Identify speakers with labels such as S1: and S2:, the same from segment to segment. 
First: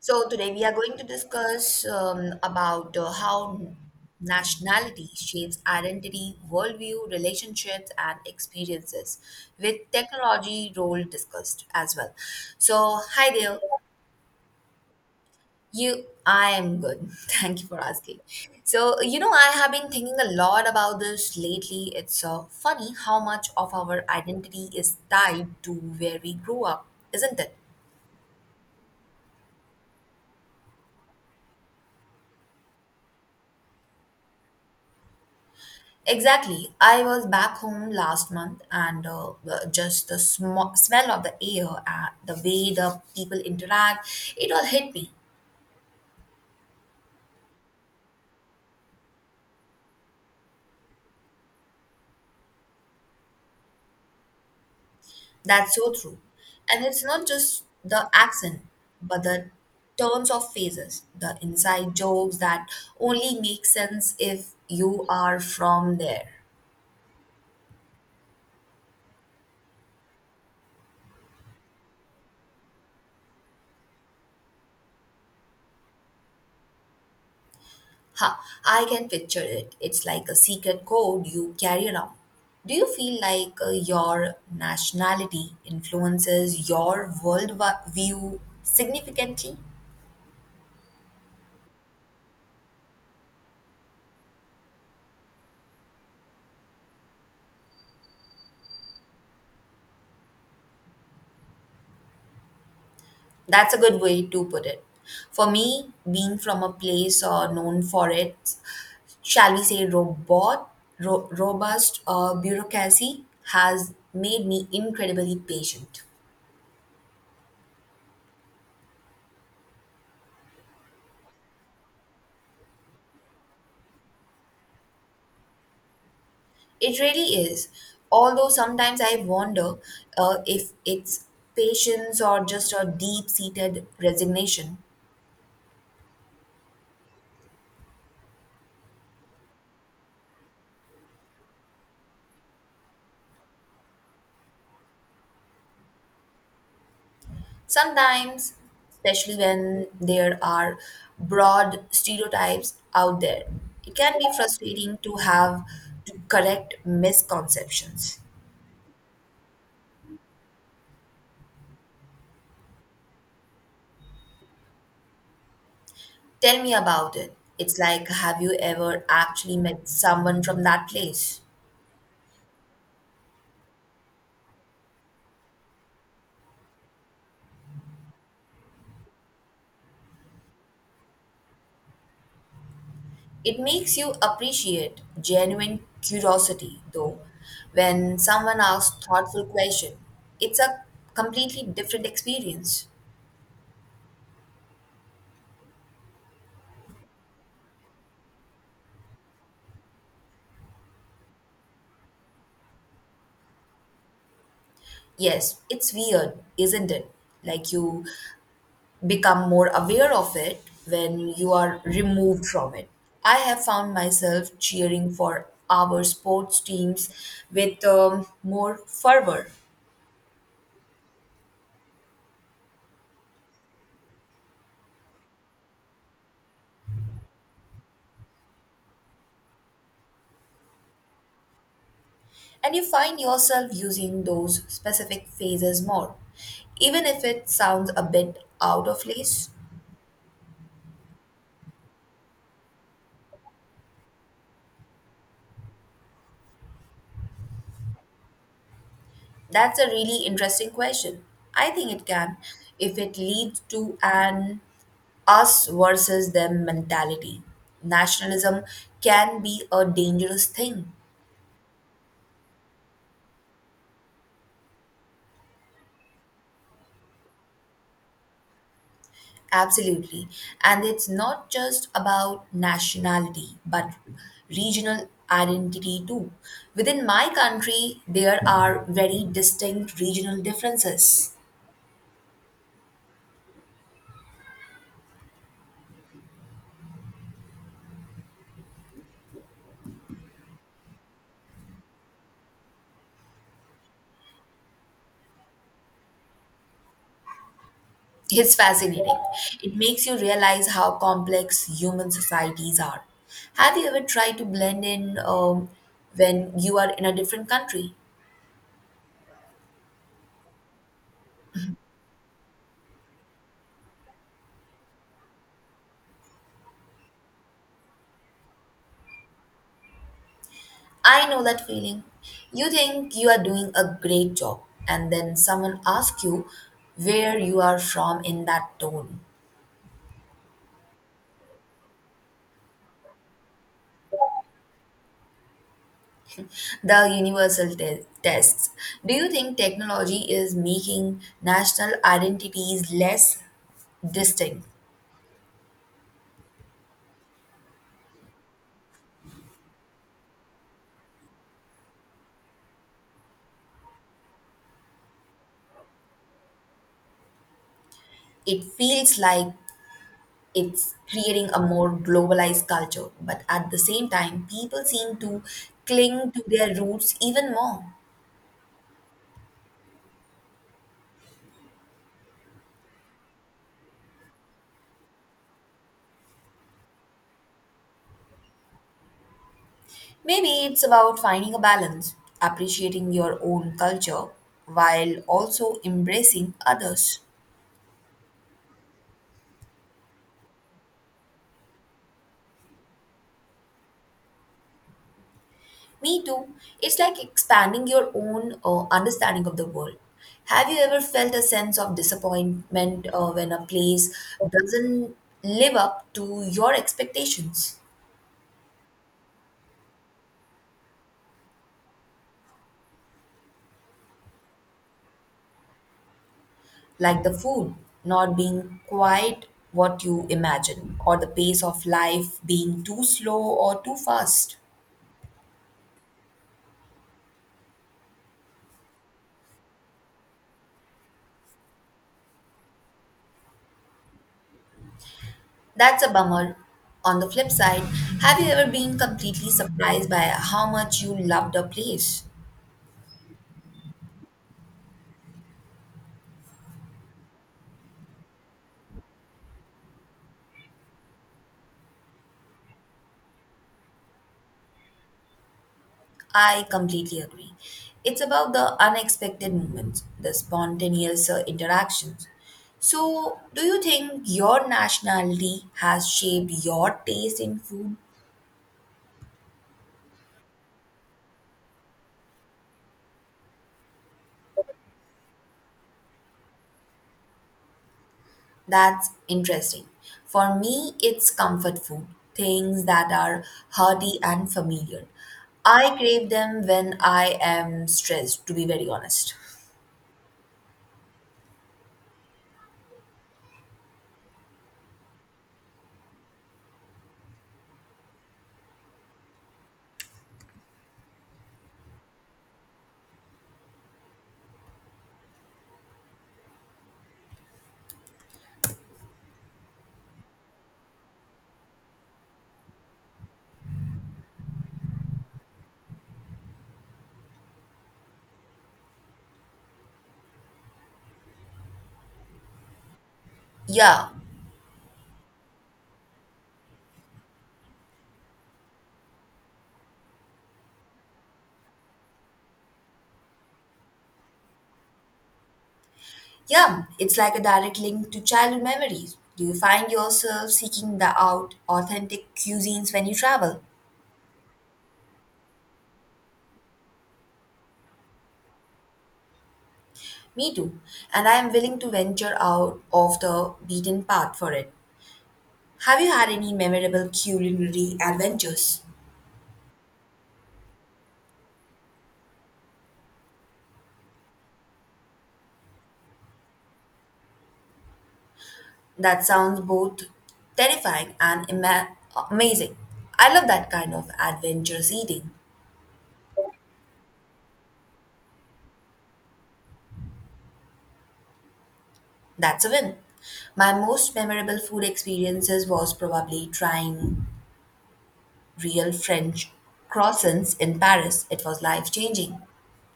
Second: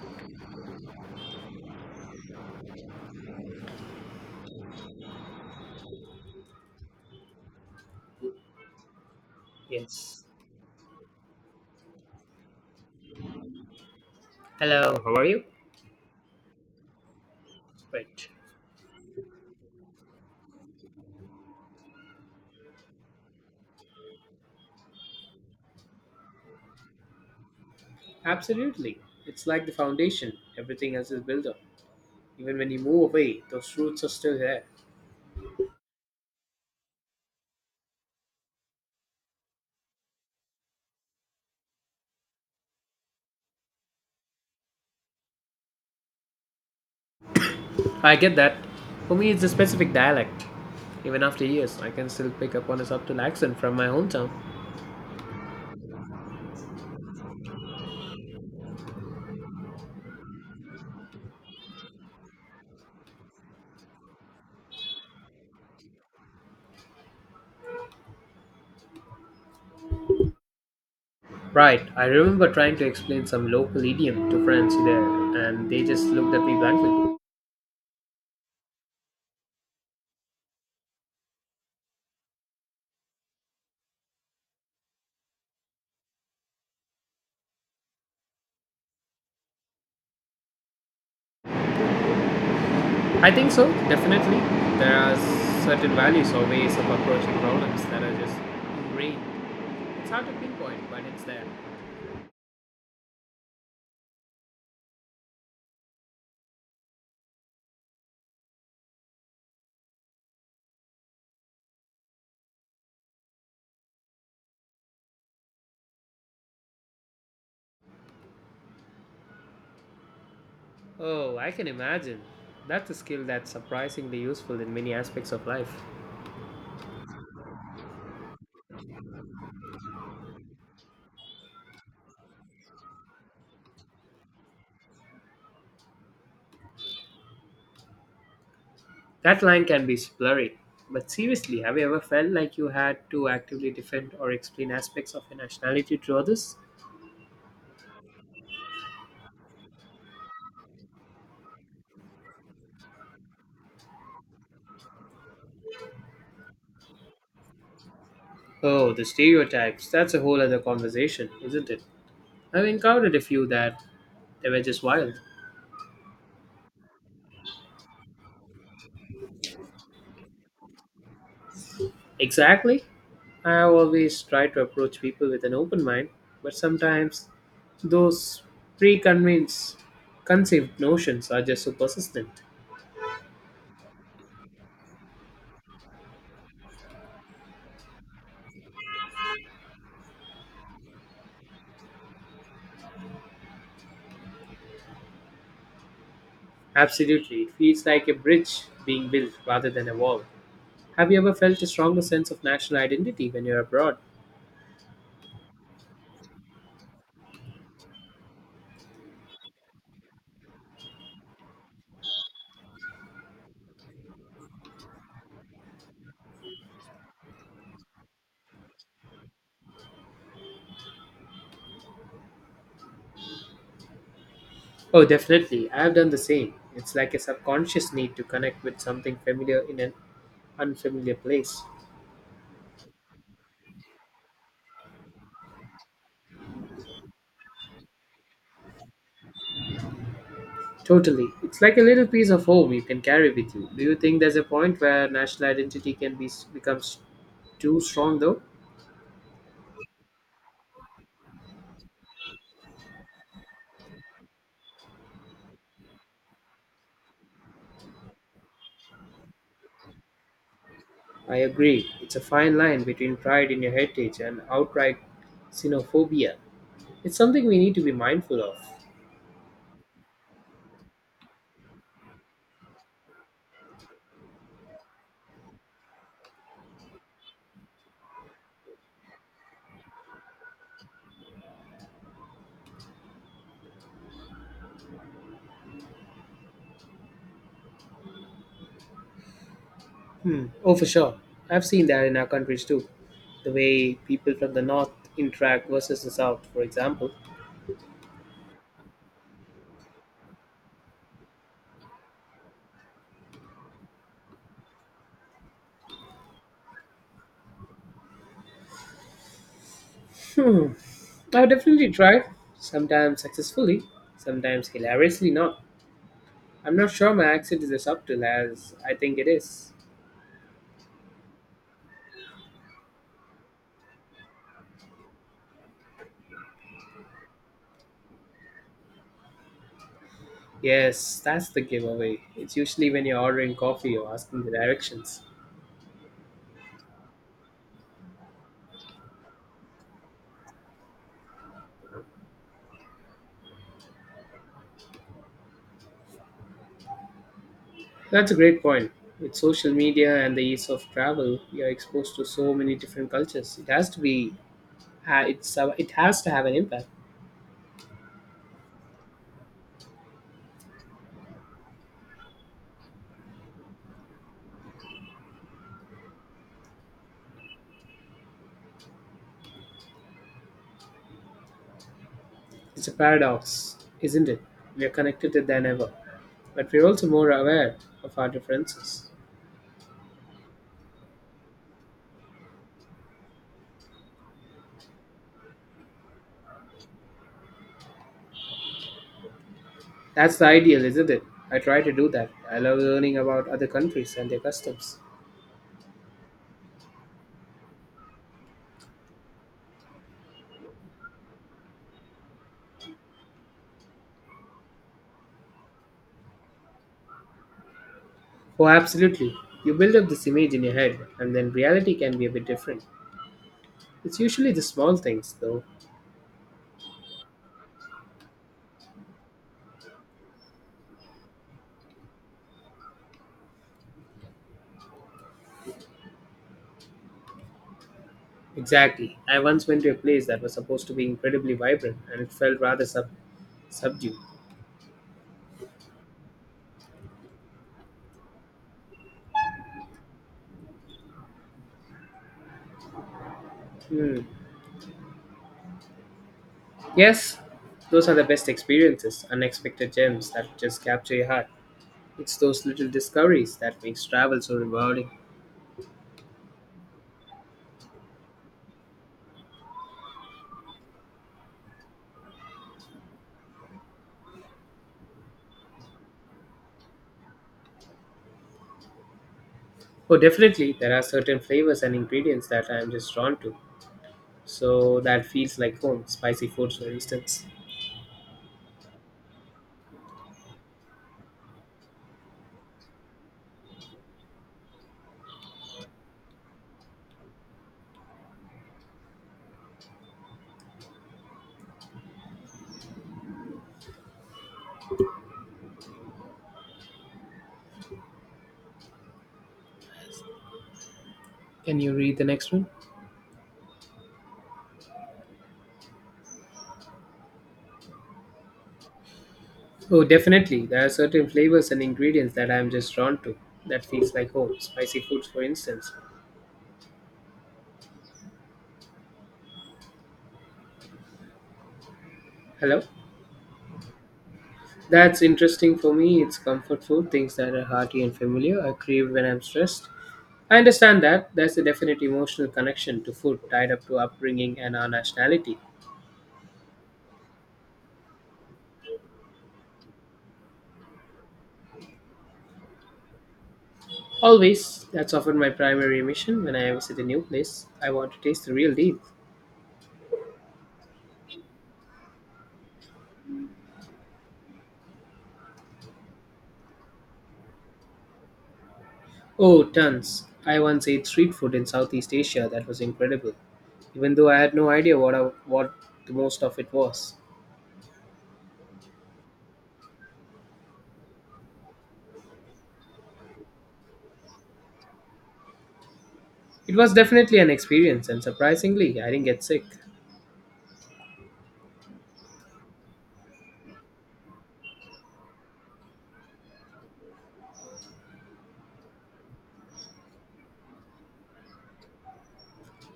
S1: So today we are going to discuss about how nationality shapes identity, worldview, relationships, and experiences, with
S2: Yes.
S1: technology role discussed as well. So hi there,
S2: Hello, how are you?
S1: you. I am good. Thank you for asking.
S2: Right.
S1: So you know I have been thinking a lot about this lately. It's funny how much of our identity is tied to where we grew up, isn't it?
S2: Absolutely. It's like the foundation. Everything else is built up. Even when you move away, those roots are still there.
S1: Exactly. I was back home last month and just the smell of the air and the way the people interact, it all hit me.
S2: I get that. For me, it's a specific dialect. Even after years, I can still pick up on a subtle accent from my hometown.
S1: That's so true. And it's not just the accent, but the turns of phrases, the inside jokes that only make sense if you are from there.
S2: Right, I remember trying to explain some local idiom to friends there, and they just looked at me blankly.
S1: Ha, I can picture it. It's like a secret code you carry around. Do you feel like your nationality influences your view significantly?
S2: I think so, definitely. There are certain values or ways of approaching problems that are just ingrained. It's hard to pinpoint, but it's there.
S1: That's a good way to put it. For me, being from a place known for its, shall we say, robust bureaucracy has made me incredibly patient.
S2: Oh, I can imagine. That's a skill that's surprisingly useful in many aspects of life.
S1: It really is. Although sometimes I wonder if it's patience or just a deep seated resignation.
S2: That line can be blurry. But seriously, have you ever felt like you had to actively defend or explain aspects of your nationality to others?
S1: Sometimes, especially when there are broad stereotypes out there, it can be frustrating to have to correct misconceptions.
S2: Oh, the stereotypes. That's a whole other conversation, isn't it? I've encountered a few that they were just wild.
S1: Tell me about it. It's like, have you ever actually met someone from that place?
S2: Exactly. I always try to approach people with an open mind, but sometimes those preconceived conceived notions are just so persistent.
S1: It makes you appreciate genuine curiosity, though. When someone asks thoughtful question, it's a completely different experience.
S2: Absolutely. It feels like a bridge being built rather than a wall. Have you ever felt a stronger sense of national identity when you're abroad?
S1: Yes, it's weird, isn't it? Like you become more aware of it when you are removed from it. I have found myself cheering for our sports teams with more fervor
S2: Oh, definitely. I have done the same. It's like a subconscious need to connect with something familiar in an unfamiliar place.
S1: and you find yourself using those specific phrases more, even if it sounds a bit out of place?
S2: Totally. It's like a little piece of home you can carry with you. Do you think there's a point where national identity can be becomes too strong though?
S1: That's a really interesting question. I think it can, if it leads to an us versus them mentality. Nationalism can be a dangerous thing.
S2: I agree. It's a fine line between pride in your heritage and outright xenophobia. It's something we need to be mindful of.
S1: Absolutely. And it's not just about nationality, but regional identity too. Within my country, there are very distinct regional differences.
S2: Hmm. Oh, for sure. I've seen that in our countries too. The way people from the north interact versus the south, for example.
S1: It's fascinating. It makes you realize how complex human societies are. Have you ever tried to blend in when you are in a different country?
S2: Hmm. I've definitely tried, sometimes successfully, sometimes hilariously not. I'm not sure my accent is as subtle as I think it is.
S1: I know that feeling. You think you are doing a great job, and then someone asks you where you are from in that tone.
S2: Yes, that's the giveaway. It's usually when you're ordering coffee or asking the directions.
S1: The universal tests. Do you think technology is making national identities less distinct?
S2: That's a great point. With social media and the ease of travel, you're exposed to so many different cultures. It has to be, it has to have an impact.
S1: It feels like it's creating a more globalized culture, but at the same time, people seem to cling to their roots even more.
S2: It's a paradox, isn't it? We are connected than ever, but we're also more aware of our differences.
S1: Maybe it's about finding a balance, appreciating your own culture while also embracing others.
S2: That's the ideal, isn't it? I try to do that. I love learning about other countries and their customs.
S1: Me too. It's like expanding your own understanding of the world. Have you ever felt a sense of disappointment when a place doesn't live up to your expectations?
S2: Oh, absolutely. You build up this image in your head, and then reality can be a bit different. It's usually the small things, though.
S1: Like the food not being quite what you imagine, or the pace of life being too slow or too fast?
S2: Exactly. I once went to a place that was supposed to be incredibly vibrant, and it felt rather subdued.
S1: That's a bummer. On the flip side, have you ever been completely surprised by how much you loved a place?
S2: Hmm. Yes, those are the best experiences, unexpected gems that just capture your heart. It's those little discoveries that makes travel so rewarding.
S1: I completely agree. It's about the unexpected moments, the spontaneous interactions. So, do you think your nationality has shaped your taste in food?
S2: Oh, definitely, there are certain flavors and ingredients that I'm just drawn to. So that feels like home, spicy foods, for instance.
S1: That's interesting. For me, it's comfort food, things that are hearty and familiar. I crave them when I am stressed, to be very honest.
S2: Can you read the next one? Oh, definitely, there are certain flavors and ingredients that I'm just drawn to. That feels like home, spicy foods, for instance. Hello?
S1: Yeah,
S2: That's interesting for me. It's comfort food, things that are hearty and familiar. I crave when I'm stressed. I understand that. There's a definite emotional connection to food tied up to upbringing and our nationality.
S1: yeah, it's like a direct link to childhood memories. Do you find yourself seeking the out authentic cuisines when you travel?
S2: Always, that's often my primary mission when I visit a new place. I want to taste the real deal.
S1: Me too, and I am willing to venture out of the beaten path for it. Have you had any memorable culinary adventures?
S2: Oh, tons. I once ate street food in Southeast Asia that was incredible, even though I had no idea what the most of it was.
S1: That sounds both terrifying and amazing. I love that kind of adventurous eating.
S2: It was definitely an experience, and surprisingly, I didn't get sick.
S1: That's a win. My most memorable food experiences was probably trying real French croissants in Paris. It was life changing.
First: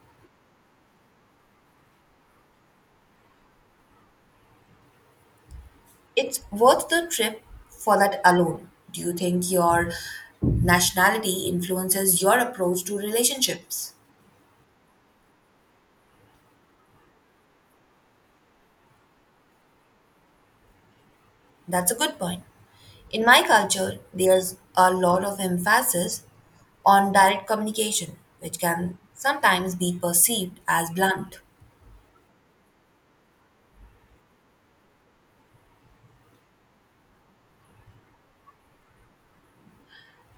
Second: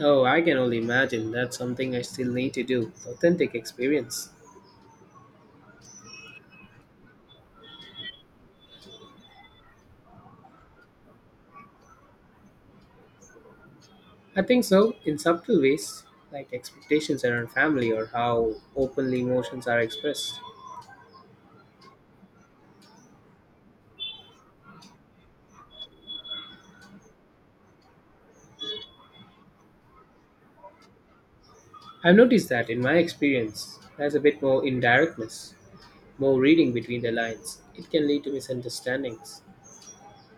S2: Oh, I can only imagine that's something I still need to do authentic experience.
S1: It's worth the trip for that alone. Do you think your nationality influences your approach to relationships?
S2: I think so, in subtle ways, like expectations around family or how openly emotions are expressed.
S1: That's a good point. In my culture, there's a lot of emphasis on direct communication, which can sometimes be perceived as blunt.
S2: I've noticed that in my experience, there's a bit more indirectness, more reading between the lines. It can lead to misunderstandings.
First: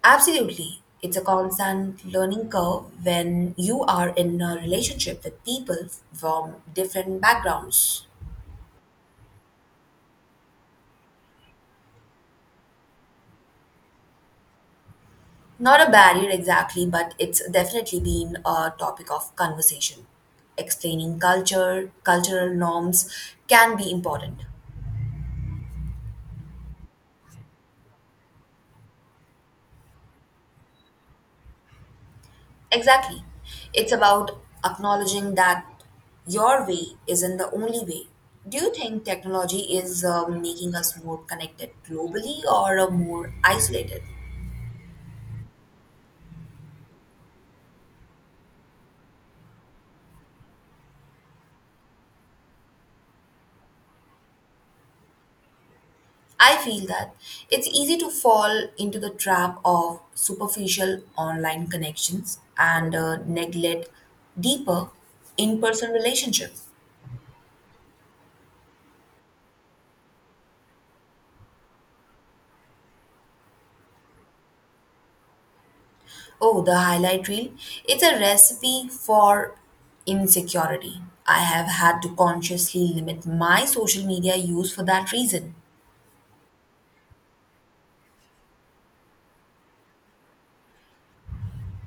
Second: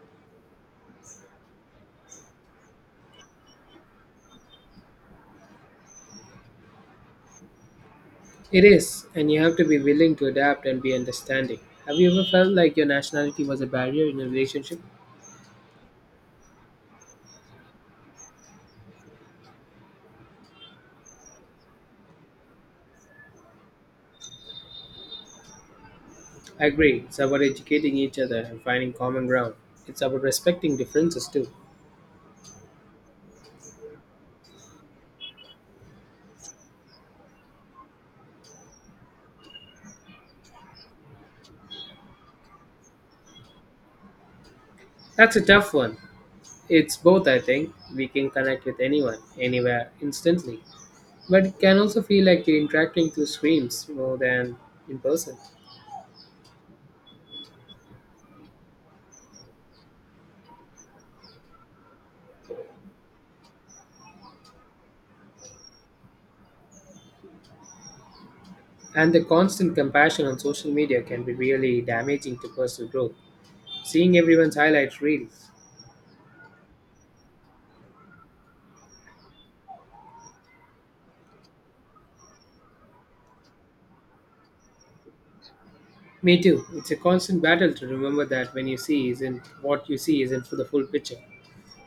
S1: Absolutely. It's a constant learning curve when you are in a relationship with people from different backgrounds.
S2: It is, and you have to be willing to adapt and be understanding. Have you ever felt like your nationality was a barrier in a relationship?
S1: Not a barrier exactly, but it's definitely been a topic of conversation. Explaining culture, cultural norms can be important.
S2: I agree. It's about educating each other and finding common ground. It's about respecting differences too.
S1: Exactly. It's about acknowledging that your way isn't the only way. Do you think technology is making us more connected globally or more isolated?
S2: That's a tough one. It's both, I think. We can connect with anyone, anywhere, instantly. But it can also feel like you're interacting through screens more than in person.
S1: I feel that it's easy to fall into the trap of superficial online connections and neglect deeper in person relationships.
S2: And the constant compassion on social media can be really damaging to personal growth. Seeing everyone's highlight reels.
S1: Oh, the highlight reel. It's a recipe for insecurity. I have had to consciously limit my social media use for that reason.
S2: Me too. It's a constant battle to remember that when you see isn't what you see isn't for the full picture.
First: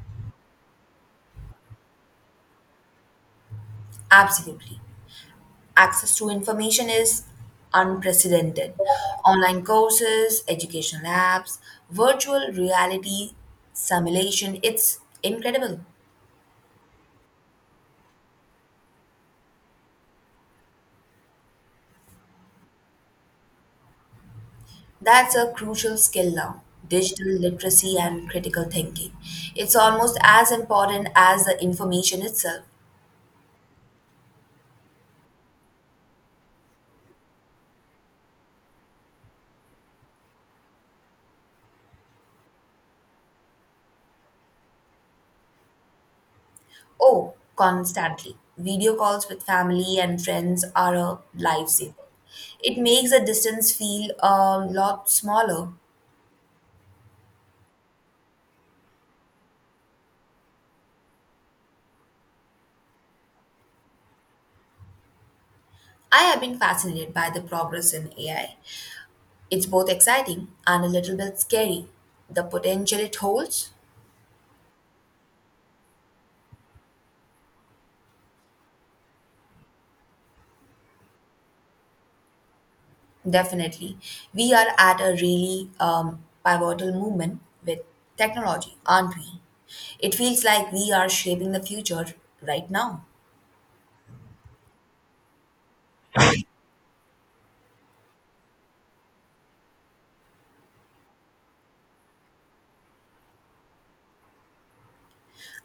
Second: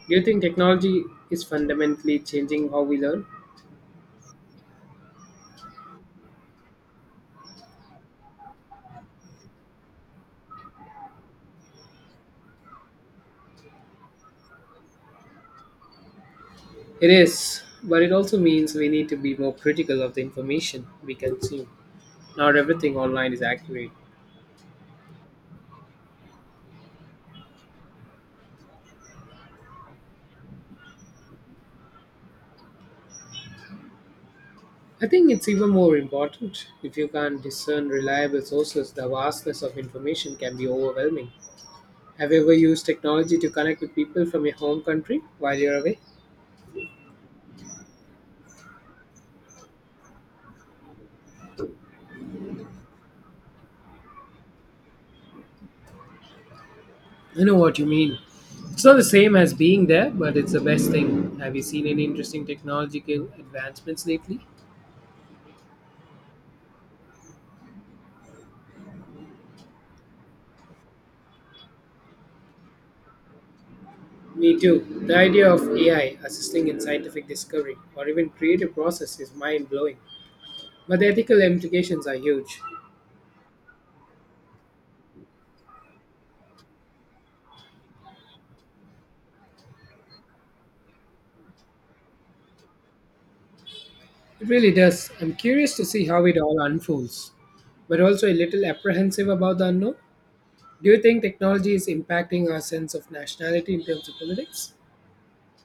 S2: Do you think technology is fundamentally changing how we learn?
S1: Absolutely. Access to information is unprecedented. Online courses, educational apps, virtual reality simulation, it's incredible.
S2: It is, but it also means we need to be more critical of the information we consume. Not everything online is accurate.
S1: That's a crucial skill now digital literacy and critical thinking. It's almost as important as the information itself.
S2: I think it's even more important if you can't discern reliable sources, the vastness of information can be overwhelming. Have you ever used technology to connect with people from your home country while you're away?
S1: Oh, constantly. Video calls with family and friends are a lifesaver. It makes the distance feel a lot smaller.
S2: I know what you mean. It's not the same as being there, but it's the best thing. Have you seen any interesting technological advancements lately?
S1: I have been fascinated by the progress in AI. It's both exciting and a little bit scary. The potential it holds,
S2: Me too. The idea of AI assisting in scientific discovery or even creative process is mind blowing, but the ethical implications are huge.
S1: definitely. We are at a really pivotal moment with technology, aren't we? It feels like we are shaping the future right now.
S2: It really does. I'm curious to see how it all unfolds. But also a little apprehensive about the unknown. Do you think technology is impacting our sense of nationality in terms of politics?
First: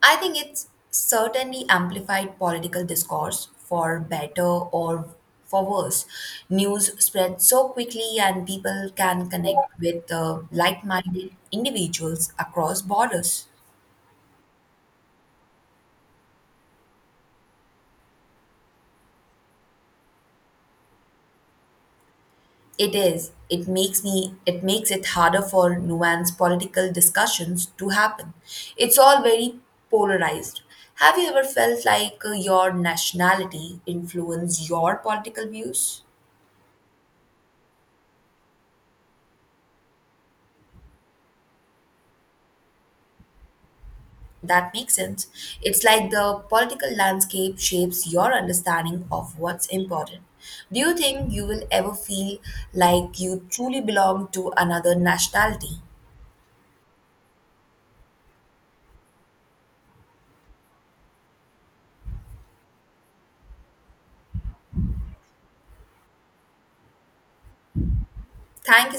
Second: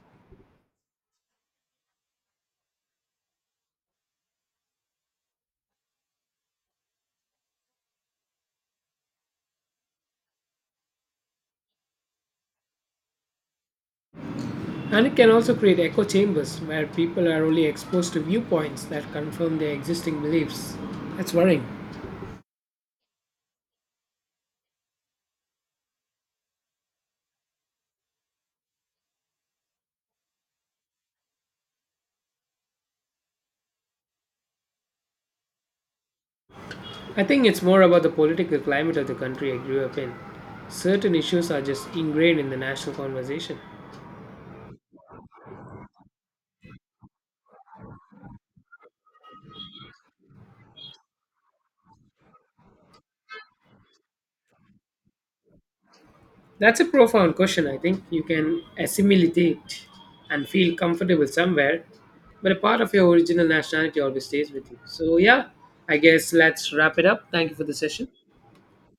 S1: I think it's certainly amplified political discourse for better or for worse. News spreads so quickly, and people can connect with like minded individuals across borders.
S2: And it can also create echo chambers where people are only exposed to viewpoints that confirm their existing beliefs. That's worrying.
S1: It is. It makes me. It makes it harder for nuanced political discussions to happen. It's all very polarized. Have you ever felt like your nationality influenced your political views?
S2: I think it's more about the political climate of the country I grew up in. Certain issues are just ingrained in the national conversation.
S1: That makes sense. It's like the political landscape shapes your understanding of what's important. Do you think you will ever feel like you truly belong to another nationality?
S2: That's a profound question, I think. You can assimilate it and feel comfortable somewhere, but a part of your original nationality always stays with you. So, yeah, I guess let's wrap it up. Thank you for the session.
S1: Thank you so